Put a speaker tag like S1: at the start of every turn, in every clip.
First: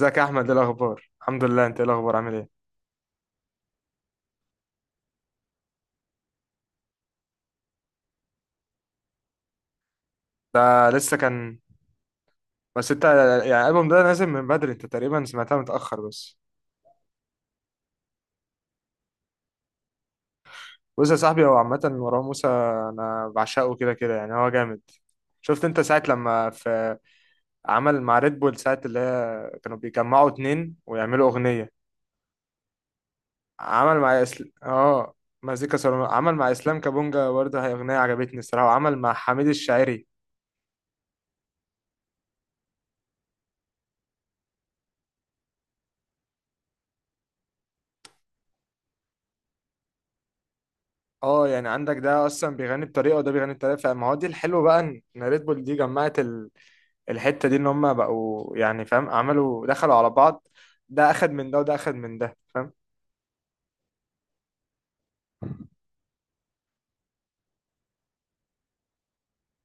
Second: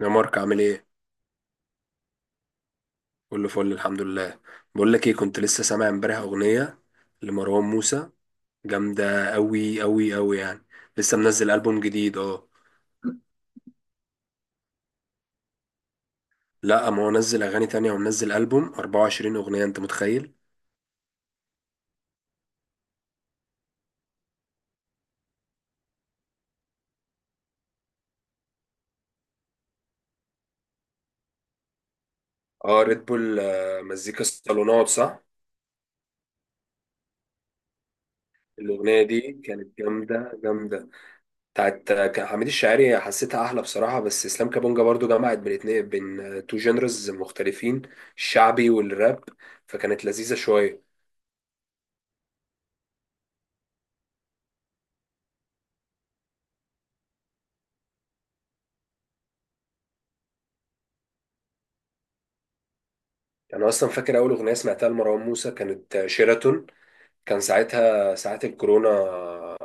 S1: يا
S2: يا
S1: مارك
S2: احمد؟ ايه
S1: عامل ايه؟
S2: الاخبار؟ الحمد لله، انت ايه الاخبار؟ عامل ايه؟
S1: كله فل الحمد لله. بقول لك ايه، كنت لسه سامع امبارح اغنية لمروان موسى جامدة قوي قوي قوي يعني.
S2: ده لسه
S1: لسه منزل
S2: كان.
S1: ألبوم جديد اه.
S2: بس انت، يعني الالبوم ده نازل من بدري، انت تقريبا سمعتها متاخر بس.
S1: لا، ما هو نزل اغاني تانية ومنزل ألبوم 24 اغنية، انت متخيل؟
S2: بص يا صاحبي، هو عامه مروان موسى انا بعشقه كده كده، يعني هو جامد. شفت انت ساعه لما في عمل مع ريد بول، ساعه اللي هي كانوا بيجمعوا اتنين ويعملوا اغنيه.
S1: اه ريد بول،
S2: عمل
S1: مزيكا
S2: مع اسل...
S1: الصالونات
S2: اه
S1: صح؟
S2: مزيكا سولو، عمل مع اسلام كابونجا برضه، هي اغنيه عجبتني الصراحه، وعمل
S1: الأغنية
S2: مع
S1: دي
S2: حميد
S1: كانت
S2: الشاعري.
S1: جامدة جامدة. بتاعت كان حميد الشاعري، حسيتها أحلى بصراحة، بس إسلام كابونجا برضو جمعت بين اتنين، بين تو جينرز مختلفين، الشعبي والراب، فكانت لذيذة شوية.
S2: اه يعني عندك ده اصلا بيغني بطريقه وده بيغني بطريقه، فما هو دي الحلو بقى إن ريد بول دي جمعت الحته دي، ان هم بقوا يعني فاهم، عملوا دخلوا على بعض، ده اخد من ده وده اخد من ده فاهم.
S1: يعني انا اصلا فاكر اول اغنيه سمعتها لمروان موسى كانت شيراتون، كان ساعتها ساعات الكورونا.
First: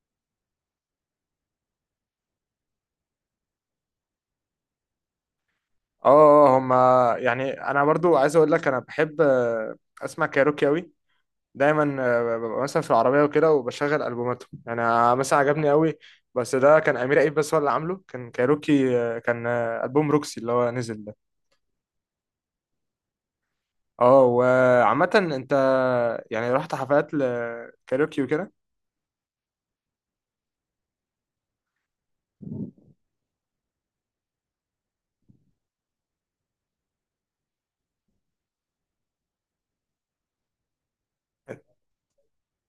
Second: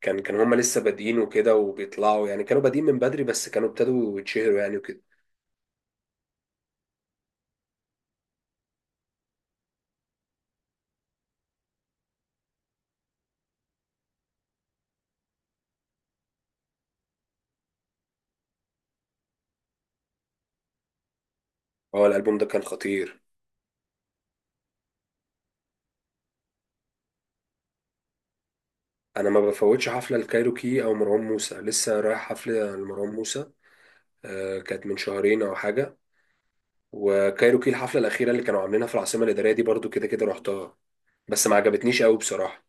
S1: كان هما لسه بادئين وكده وبيطلعوا، يعني كانوا بادئين من بدري بس كانوا ابتدوا يتشهروا يعني وكده.
S2: اه. آه، آه، هم يعني انا برضو عايز اقول لك انا بحب اسمع كايروكي اوي، دايما ببقى مثلا في العربيه وكده وبشغل البوماتهم، انا مثلا عجبني قوي، بس ده كان امير عيد بس هو اللي عامله، كان كايروكي كان البوم روكسي اللي هو نزل ده.
S1: هو الالبوم ده كان خطير.
S2: اه وعامة انت يعني رحت حفلات لكاريوكي وكده.
S1: انا ما بفوتش حفله الكايروكي او مروان موسى، لسه رايح حفله لمروان موسى كانت من شهرين او حاجه. وكايروكي الحفله الاخيره اللي كانوا عاملينها في العاصمه الاداريه دي برضو كده كده رحتها، بس ما عجبتنيش قوي بصراحه.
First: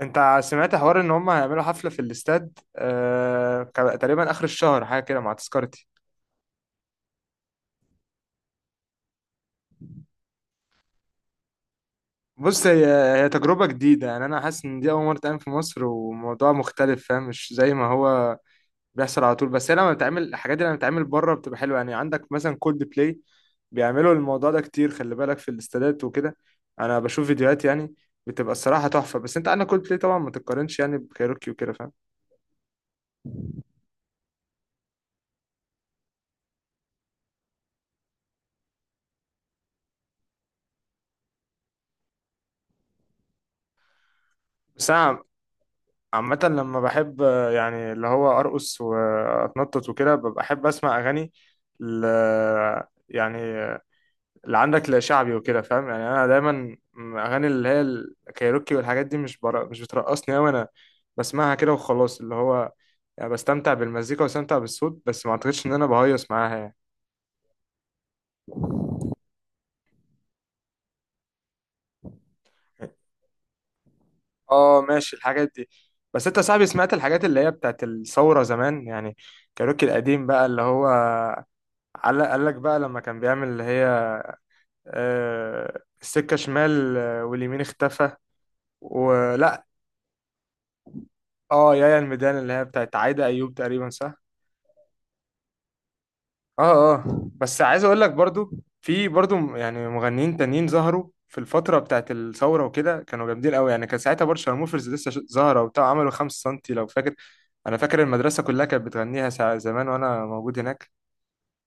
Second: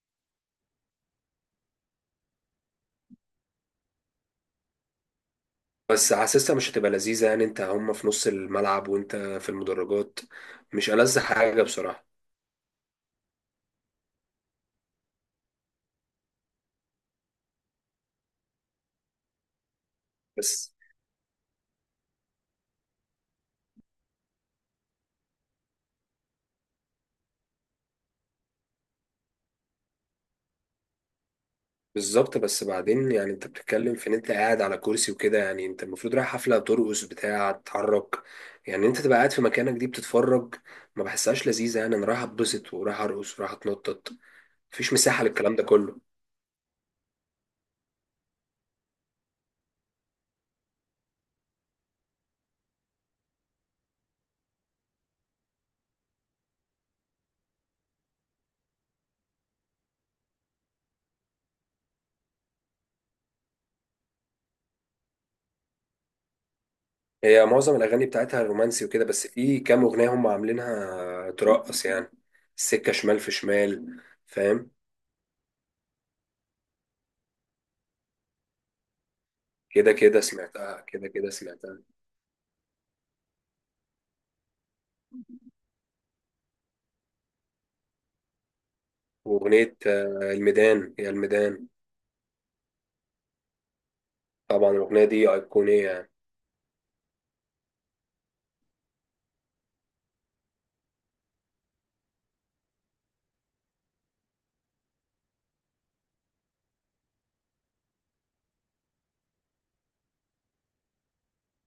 S2: انت سمعت حوار ان هم هيعملوا حفلة في الاستاد تقريبا اخر الشهر، حاجة كده مع تذكرتي؟
S1: بس حاسسها مش هتبقى لذيذة، يعني انت هم في نص الملعب وانت في المدرجات، مش ألذ حاجة بصراحة.
S2: بص. هي تجربة جديدة، يعني انا حاسس ان دي اول مرة تعمل في مصر، وموضوع مختلف فاهم، مش زي ما هو بيحصل على طول، بس هي لما بتعمل الحاجات دي،
S1: بس
S2: لما بتتعمل بره بتبقى حلوه، يعني عندك مثلا كولد بلاي بيعملوا الموضوع ده كتير، خلي بالك في الاستادات وكده، انا بشوف فيديوهات يعني بتبقى الصراحه تحفه، بس انت عندك كولد بلاي طبعا ما تتقارنش يعني بكايروكي وكده فاهم.
S1: بالظبط، بس بعدين يعني انت بتتكلم في ان انت قاعد على كرسي وكده، يعني انت المفروض رايح حفلة ترقص، بتاع تتحرك، يعني انت تبقى قاعد في مكانك دي بتتفرج. ما بحسهاش لذيذة، يعني انا رايح اتبسط ورايح ارقص ورايح اتنطط،
S2: بس
S1: مفيش
S2: انا
S1: مساحة للكلام ده كله.
S2: عامه لما بحب يعني اللي هو ارقص واتنطط وكده ببقى احب اسمع اغاني ل... يعني اللي عندك لا شعبي وكده فاهم، يعني انا دايما اغاني اللي هي الكايروكي والحاجات دي مش برا، مش بترقصني قوي انا، بسمعها كده وخلاص، اللي هو يعني بستمتع بالمزيكا وبستمتع بالصوت، بس ما اعتقدش ان انا بهيص معاها يعني.
S1: هي معظم الأغاني بتاعتها رومانسي وكده، بس في كام أغنية هم عاملينها ترقص يعني، السكة شمال، في شمال، فاهم.
S2: اه ماشي الحاجات دي. بس انت يا صاحبي سمعت الحاجات اللي هي بتاعت الثورة زمان يعني، كايروكي
S1: كده كده
S2: القديم بقى اللي
S1: سمعتها،
S2: هو
S1: كده كده سمعتها.
S2: قال لك بقى لما كان بيعمل اللي هي السكة شمال واليمين اختفى ولا؟
S1: وأغنية الميدان، هي الميدان.
S2: اه، يا الميدان اللي هي بتاعت عايدة ايوب تقريبا، صح؟
S1: طبعا الأغنية دي أيقونية يعني.
S2: اه اه. بس عايز اقول لك برضو، في برضو يعني مغنيين تانيين ظهروا في الفترة بتاعت الثورة وكده كانوا جامدين قوي، يعني كان ساعتها برضه شارموفرز لسه ظاهرة وبتاع، عملوا خمسة سنتي لو فاكر، انا فاكر المدرسة كلها كانت بتغنيها ساعة زمان وانا موجود هناك.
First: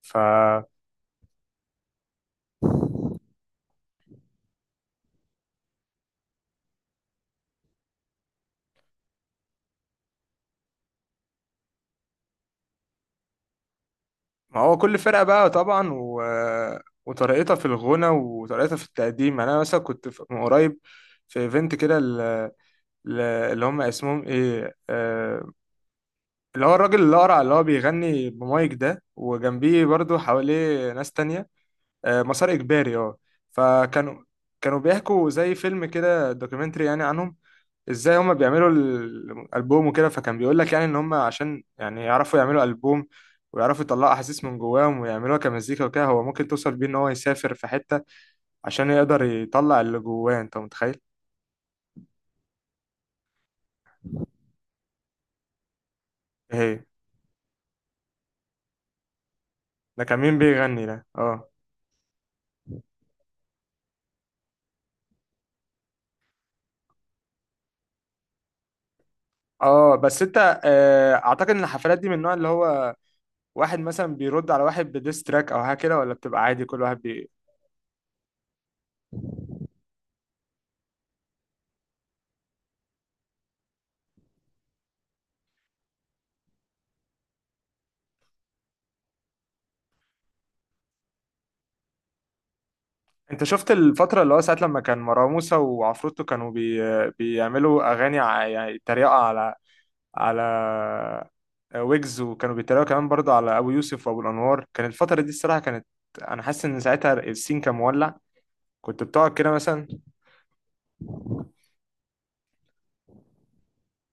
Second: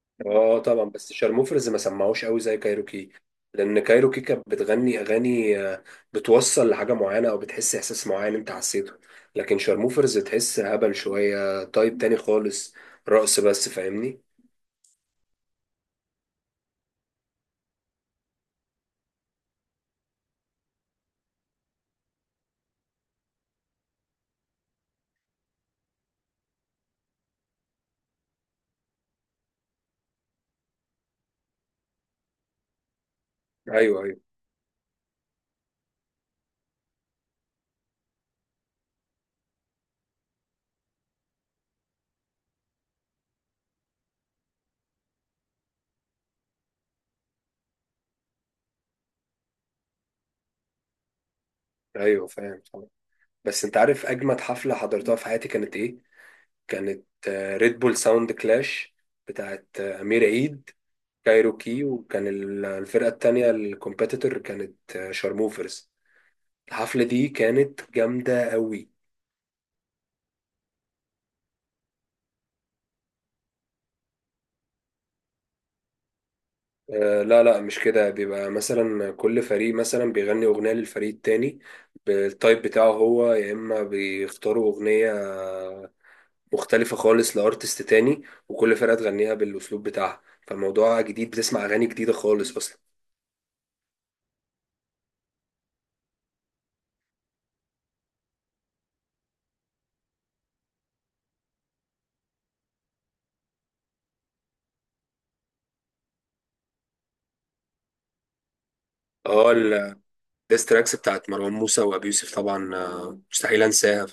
S2: ف
S1: اه طبعا، بس شارموفرز ما سمعوش قوي زي كايروكي، لأن كايروكي كانت بتغني أغاني بتوصل لحاجة معينة أو بتحس إحساس معين أنت حسيته، لكن شارموفرز تحس هبل شوية، تايب تاني خالص، رقص بس، فاهمني.
S2: ما هو كل فرقة بقى طبعا وطريقتها في الغنى وطريقتها في التقديم، يعني انا مثلا كنت من قريب في ايفنت كده اللي هم اسمهم ايه اللي هو الراجل الأقرع اللي هو بيغني بمايك ده وجنبيه برضو حواليه ناس تانية، مسار إجباري، اه.
S1: أيوه أيوه.
S2: فكانوا بيحكوا زي فيلم كده دوكيومنتري يعني عنهم، ازاي هما بيعملوا الألبوم وكده، فكان بيقول لك يعني ان هما عشان يعني يعرفوا يعملوا ألبوم ويعرفوا يطلعوا احاسيس من جواهم ويعملوها كمزيكا وكده، هو ممكن توصل بيه ان هو يسافر في حتة عشان يقدر يطلع اللي جواه، انت متخيل؟
S1: أيوه فاهم طبعا. بس أنت عارف أجمد حفلة حضرتها في حياتي كانت إيه؟
S2: إيه هي؟
S1: كانت ريد بول ساوند كلاش بتاعت
S2: ده كان
S1: أمير
S2: مين
S1: عيد،
S2: بيغني ده؟ اه.
S1: كايروكي، وكان الفرقة التانية الكومبيتيتور كانت شارموفرز. الحفلة دي كانت جامدة قوي.
S2: اه بس انت اعتقد ان الحفلات دي من النوع اللي هو واحد مثلا بيرد على واحد بديس تراك او حاجه كده، ولا بتبقى عادي كل واحد
S1: لا لا، مش كده، بيبقى مثلا كل فريق مثلا بيغني أغنية للفريق التاني بالتايب بتاعه هو، يا إما بيختاروا أغنية مختلفة خالص لأرتست تاني وكل فرقة تغنيها بالأسلوب بتاعها، فالموضوع جديد، بتسمع أغاني جديدة خالص أصلا.
S2: انت شفت الفتره اللي هو ساعه لما كان مروان موسى وعفروتو كانوا بيعملوا اغاني يعني تريقه على ويجز، وكانوا بيتريقوا كمان برضه على ابو يوسف وابو الانوار، كان الفتره دي الصراحه كانت، انا حاسس ان ساعتها السين كان مولع، كنت بتقعد كده
S1: اه
S2: مثلا.
S1: الديستراكس بتاعت مروان موسى وأبي يوسف طبعا مستحيل أنساها.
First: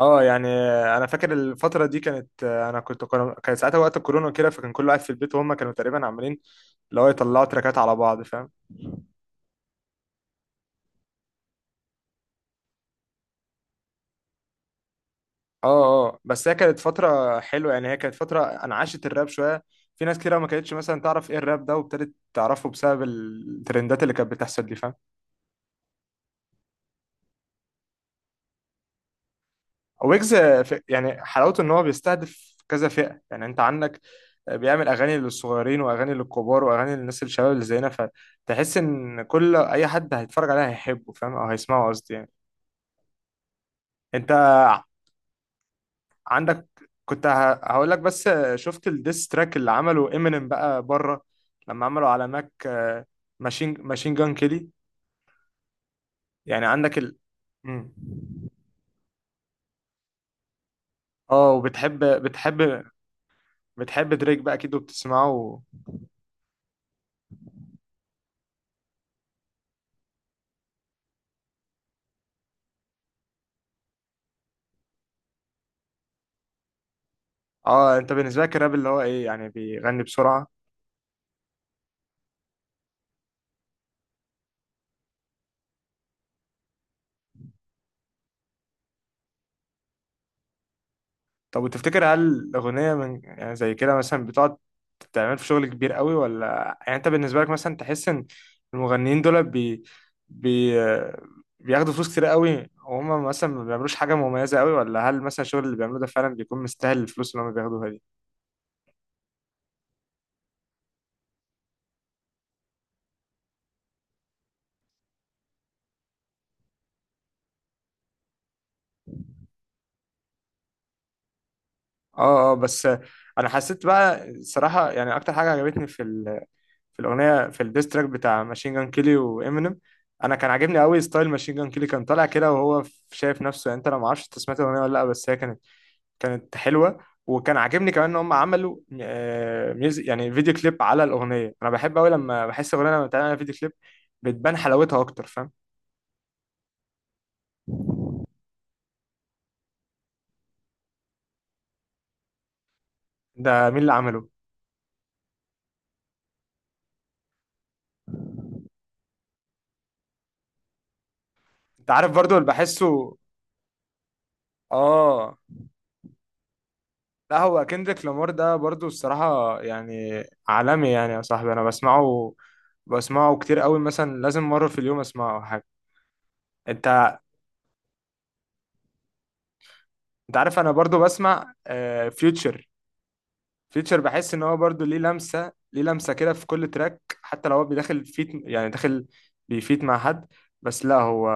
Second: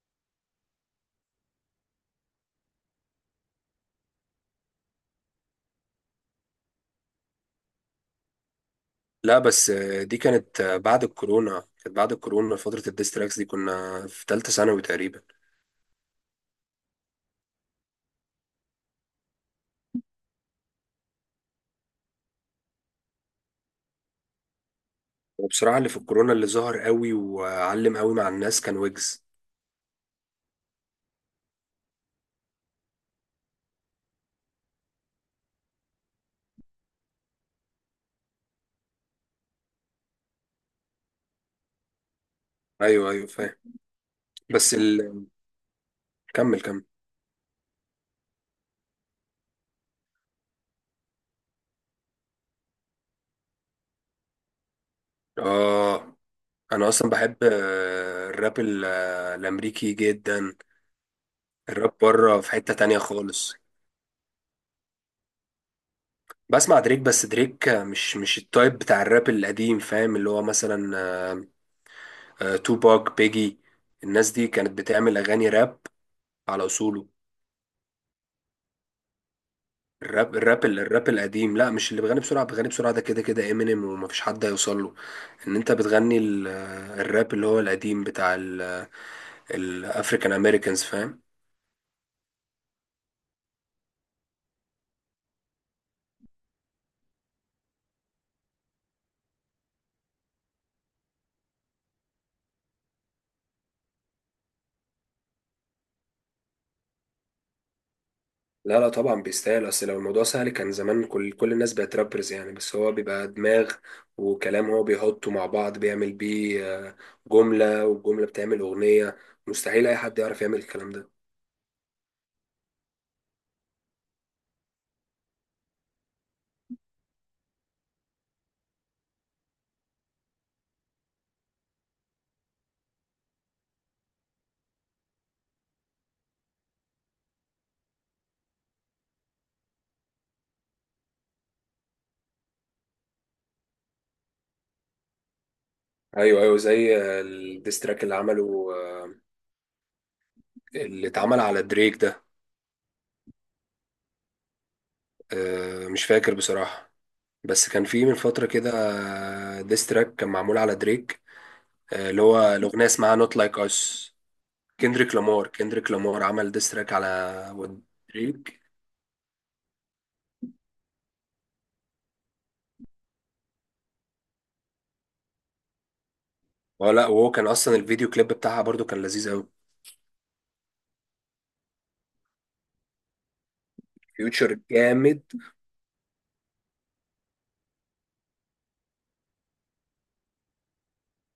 S2: اه يعني انا فاكر الفتره دي كانت انا كنت، كان ساعتها وقت الكورونا كده، فكان كل واحد في البيت وهم كانوا تقريبا عاملين اللي هو يطلعوا تراكات على بعض فاهم.
S1: لا بس دي كانت بعد الكورونا، كانت بعد الكورونا فترة الديستراكس دي، كنا في تالتة ثانوي تقريبا.
S2: اه اه بس هي كانت فترة حلوة، يعني هي كانت فترة انعاشت الراب شوية، في ناس كتير ما كانتش مثلا تعرف ايه الراب ده وابتدت تعرفه بسبب الترندات اللي كانت بتحصل دي فاهم.
S1: وبصراحة اللي في الكورونا اللي ظهر قوي وعلم قوي مع الناس كان ويجز.
S2: ويجز يعني حلاوته ان هو بيستهدف كذا فئة، يعني انت عندك بيعمل اغاني للصغيرين واغاني للكبار واغاني للناس الشباب اللي زينا، فتحس ان كل اي حد هيتفرج عليها هيحبه فاهم، او هيسمعه قصدي يعني.
S1: ايوه ايوه فاهم.
S2: انت
S1: بس ال... كمل
S2: عندك
S1: كمل.
S2: كنت هقول لك بس، شفت الديس تراك اللي عمله امينيم بقى بره لما عملوا على ماك ماشين جان كيلي؟
S1: اه
S2: يعني
S1: انا
S2: عندك
S1: اصلا
S2: ال
S1: بحب
S2: مم.
S1: الراب الامريكي جدا.
S2: اه
S1: الراب
S2: وبتحب
S1: بره في حتة
S2: بتحب
S1: تانية خالص.
S2: بتحب دريك بقى اكيد وبتسمعه؟
S1: بسمع دريك، بس دريك مش التايب بتاع الراب القديم فاهم، اللي هو مثلا توباك، بيجي، الناس دي كانت بتعمل اغاني راب على اصوله.
S2: اه، انت بالنسبه لك الراب اللي هو ايه، يعني بيغني
S1: الراب،
S2: بسرعه؟
S1: الراب القديم، لا مش اللي بيغني بسرعة. بيغني بسرعة ده كده كده امينيم، ومفيش حد هيوصل له. ان انت بتغني الراب اللي هو القديم بتاع الافريكان امريكانز فاهم.
S2: طب وتفتكر هل الأغنية من يعني زي كده مثلا بتقعد تعمل في شغل كبير قوي، ولا يعني أنت بالنسبة لك مثلا تحس إن المغنيين دول بي... بياخدوا فلوس كتير قوي وهم مثلا ما بيعملوش حاجة مميزة قوي، ولا هل مثلا الشغل اللي بيعملوه ده فعلا بيكون مستاهل الفلوس اللي هم بياخدوها دي؟
S1: لا لا طبعا بيستاهل، اصل لو الموضوع سهل كان زمان كل الناس بقت رابرز يعني، بس هو بيبقى دماغ وكلام هو بيحطه مع بعض، بيعمل بيه جملة، والجملة بتعمل أغنية، مستحيل أي حد يعرف يعمل الكلام ده.
S2: اه اه بس أنا حسيت بقى الصراحة، يعني أكتر حاجة عجبتني في في الأغنية، في الديستراك بتاع ماشين جان كيلي وإمينيم، انا كان عاجبني قوي ستايل ماشين جان كيلي، كان طالع كده وهو شايف نفسه، يعني انت انا ما اعرفش انت سمعت الاغنيه ولا لا، بس هي كانت حلوه، وكان عاجبني كمان ان هم عملوا ميوزك يعني فيديو كليب على الاغنيه، انا بحب قوي لما بحس اغنيه لما بتعمل عليها فيديو كليب بتبان حلاوتها اكتر فاهم.
S1: ايوه ايوه، زي الديستراك اللي عمله اللي اتعمل على دريك ده.
S2: ده مين اللي عمله؟
S1: مش فاكر بصراحة، بس كان في من فترة كده ديستراك كان معمول على دريك.
S2: انت عارف
S1: اللي
S2: برضو اللي
S1: هو الأغنية اسمها
S2: بحسه،
S1: نوت لايك أس. كندريك
S2: اه.
S1: لامار، عمل ديستراك
S2: لا هو
S1: على
S2: كندريك لامار ده
S1: دريك.
S2: برضو الصراحه يعني عالمي، يعني يا صاحبي انا بسمعه، بسمعه كتير قوي مثلا لازم مره في اليوم اسمعه أو حاجه.
S1: اه لا،
S2: انت
S1: وهو كان أصلا الفيديو كليب بتاعها برضو كان لذيذ أوي.
S2: انت عارف انا برضو بسمع فيوتشر، فيوتشر بحس ان هو
S1: فيوتشر
S2: برضو ليه
S1: جامد.
S2: لمسه ليه لمسه كده في كل تراك، حتى لو هو بيدخل فيت يعني داخل بيفيت مع حد، بس لا هو،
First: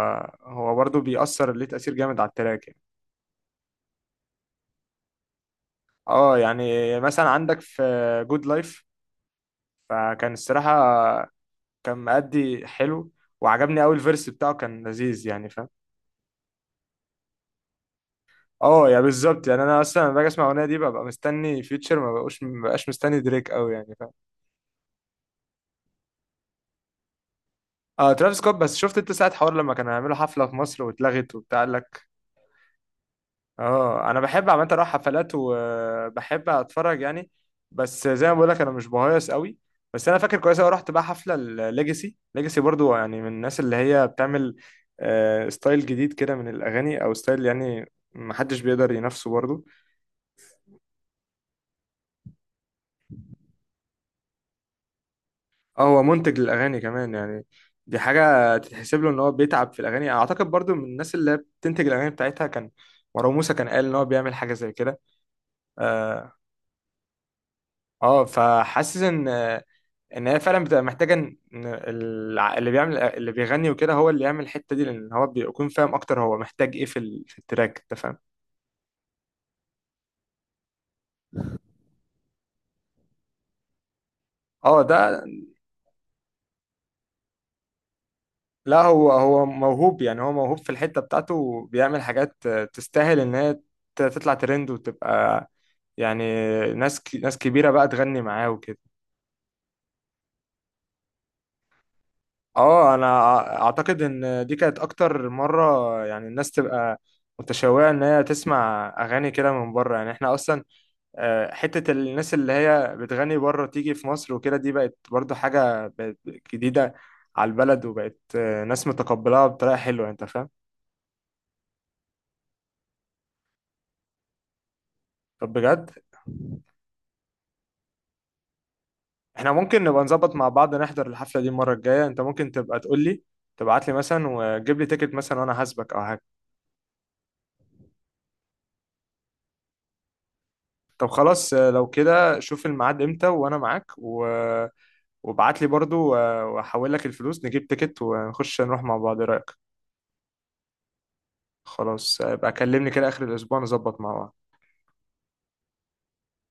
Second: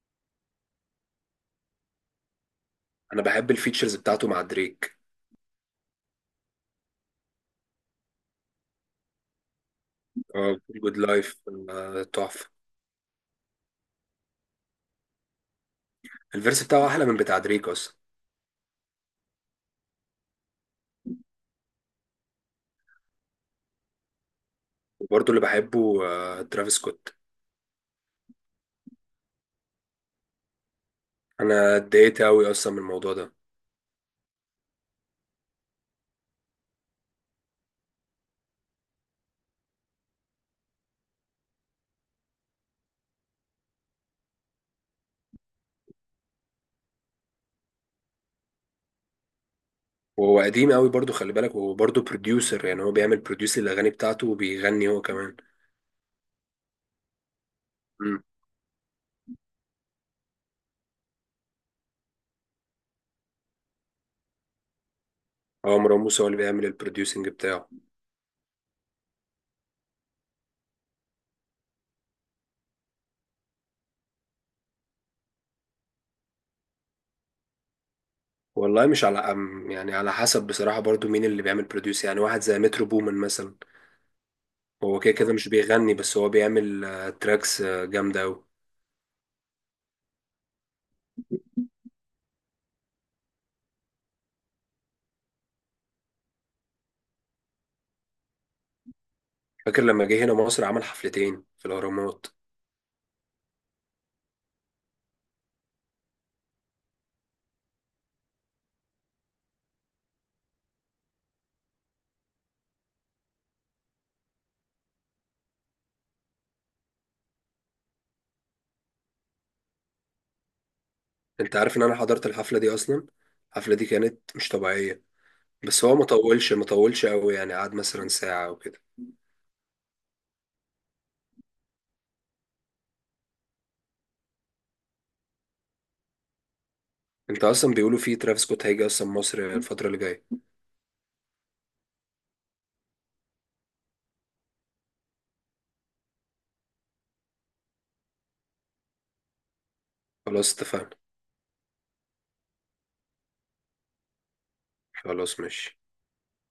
S2: هو برضو بيأثر ليه تأثير جامد على التراك يعني.
S1: أنا بحب الفيتشرز بتاعته مع دريك.
S2: اه يعني مثلا عندك في جود لايف، فكان
S1: اه
S2: الصراحه
S1: جود لايف،
S2: كان
S1: تحفة.
S2: مأدي حلو، وعجبني قوي الفيرس بتاعه كان لذيذ يعني فاهم.
S1: الفيرس بتاعه أحلى من بتاع دريك أصلا.
S2: اه يعني بالظبط، يعني انا اصلا لما باجي اسمع الاغنيه دي ببقى مستني فيوتشر، ما بقاش مستني دريك قوي يعني فاهم.
S1: وبرضو اللي بحبه ترافيس سكوت.
S2: اه ترافيس سكوت، بس شفت انت ساعه حوار لما كانوا هيعملوا حفله في مصر واتلغت وبتاع، قال
S1: أنا
S2: لك؟
S1: اتضايقت أوي أصلا من الموضوع ده.
S2: اه. انا بحب عامه اروح حفلات وبحب اتفرج يعني، بس زي ما بقول لك انا مش بهيص قوي، بس انا فاكر كويس قوي رحت بقى حفله الليجاسي، ليجاسي برضو يعني من الناس اللي هي بتعمل ستايل جديد كده من الاغاني، او ستايل يعني محدش بيقدر ينافسه برضو.
S1: وهو قديم قوي برضو، خلي بالك، وهو برضو بروديوسر، يعني هو بيعمل بروديوس للاغاني بتاعته وبيغني هو كمان.
S2: اه هو منتج للاغاني كمان يعني، دي
S1: امم.
S2: حاجه تتحسب له ان هو بيتعب في الاغاني، اعتقد برضو من الناس اللي هي بتنتج الاغاني بتاعتها، كان مروان موسى كان قال ان هو بيعمل حاجه زي كده.
S1: هو مروان موسى هو
S2: اه
S1: اللي بيعمل البروديوسنج بتاعه.
S2: فحاسس ان ان هي فعلا بتبقى محتاجه ان إن اللي بيعمل اللي بيغني وكده هو اللي يعمل الحته دي، لان هو بيكون فاهم اكتر هو محتاج ايه في في التراك انت فاهم.
S1: والله مش على أم، يعني على حسب بصراحة، برضو مين اللي بيعمل بروديوس، يعني واحد زي مترو بومن مثلا،
S2: اه
S1: هو
S2: ده.
S1: كده كده مش بيغني، بس هو بيعمل تراكس جامدة قوي.
S2: لا هو هو موهوب، يعني هو موهوب في الحته بتاعته وبيعمل حاجات تستاهل ان هي تطلع ترند وتبقى يعني ناس كبيره بقى تغني معاه وكده.
S1: فاكر لما جه هنا مصر عمل حفلتين في الأهرامات؟
S2: اه انا اعتقد ان دي كانت اكتر مره يعني الناس تبقى متشوقه ان هي تسمع اغاني كده من بره يعني، احنا اصلا حتة الناس اللي هي بتغني بره تيجي في مصر وكده دي بقت برضو حاجة، بقت جديدة على البلد، وبقت ناس متقبلها بطريقة حلوة انت فاهم.
S1: انت عارف ان انا حضرت الحفلة دي اصلا. الحفلة دي كانت مش طبيعية،
S2: طب
S1: بس
S2: بجد،
S1: هو ما طولش، ما طولش قوي يعني، قعد مثلا ساعة او كده.
S2: احنا ممكن نبقى نظبط مع بعض نحضر الحفلة دي المرة الجاية، انت ممكن تبقى تقول لي، تبعت لي مثلا وجيب لي تيكت مثلا وانا هسبك او حاجة.
S1: انت اصلا بيقولوا فيه ترافيس سكوت هيجي اصلا مصر الفترة اللي جاية.
S2: طب خلاص لو كده شوف الميعاد امتى وانا معاك وابعت لي برضو واحول لك الفلوس، نجيب تيكت ونخش نروح مع بعض، ايه رأيك؟
S1: خلاص اتفقنا.
S2: خلاص يبقى كلمني كده اخر الاسبوع نظبط مع بعض.
S1: خلاص ماشي.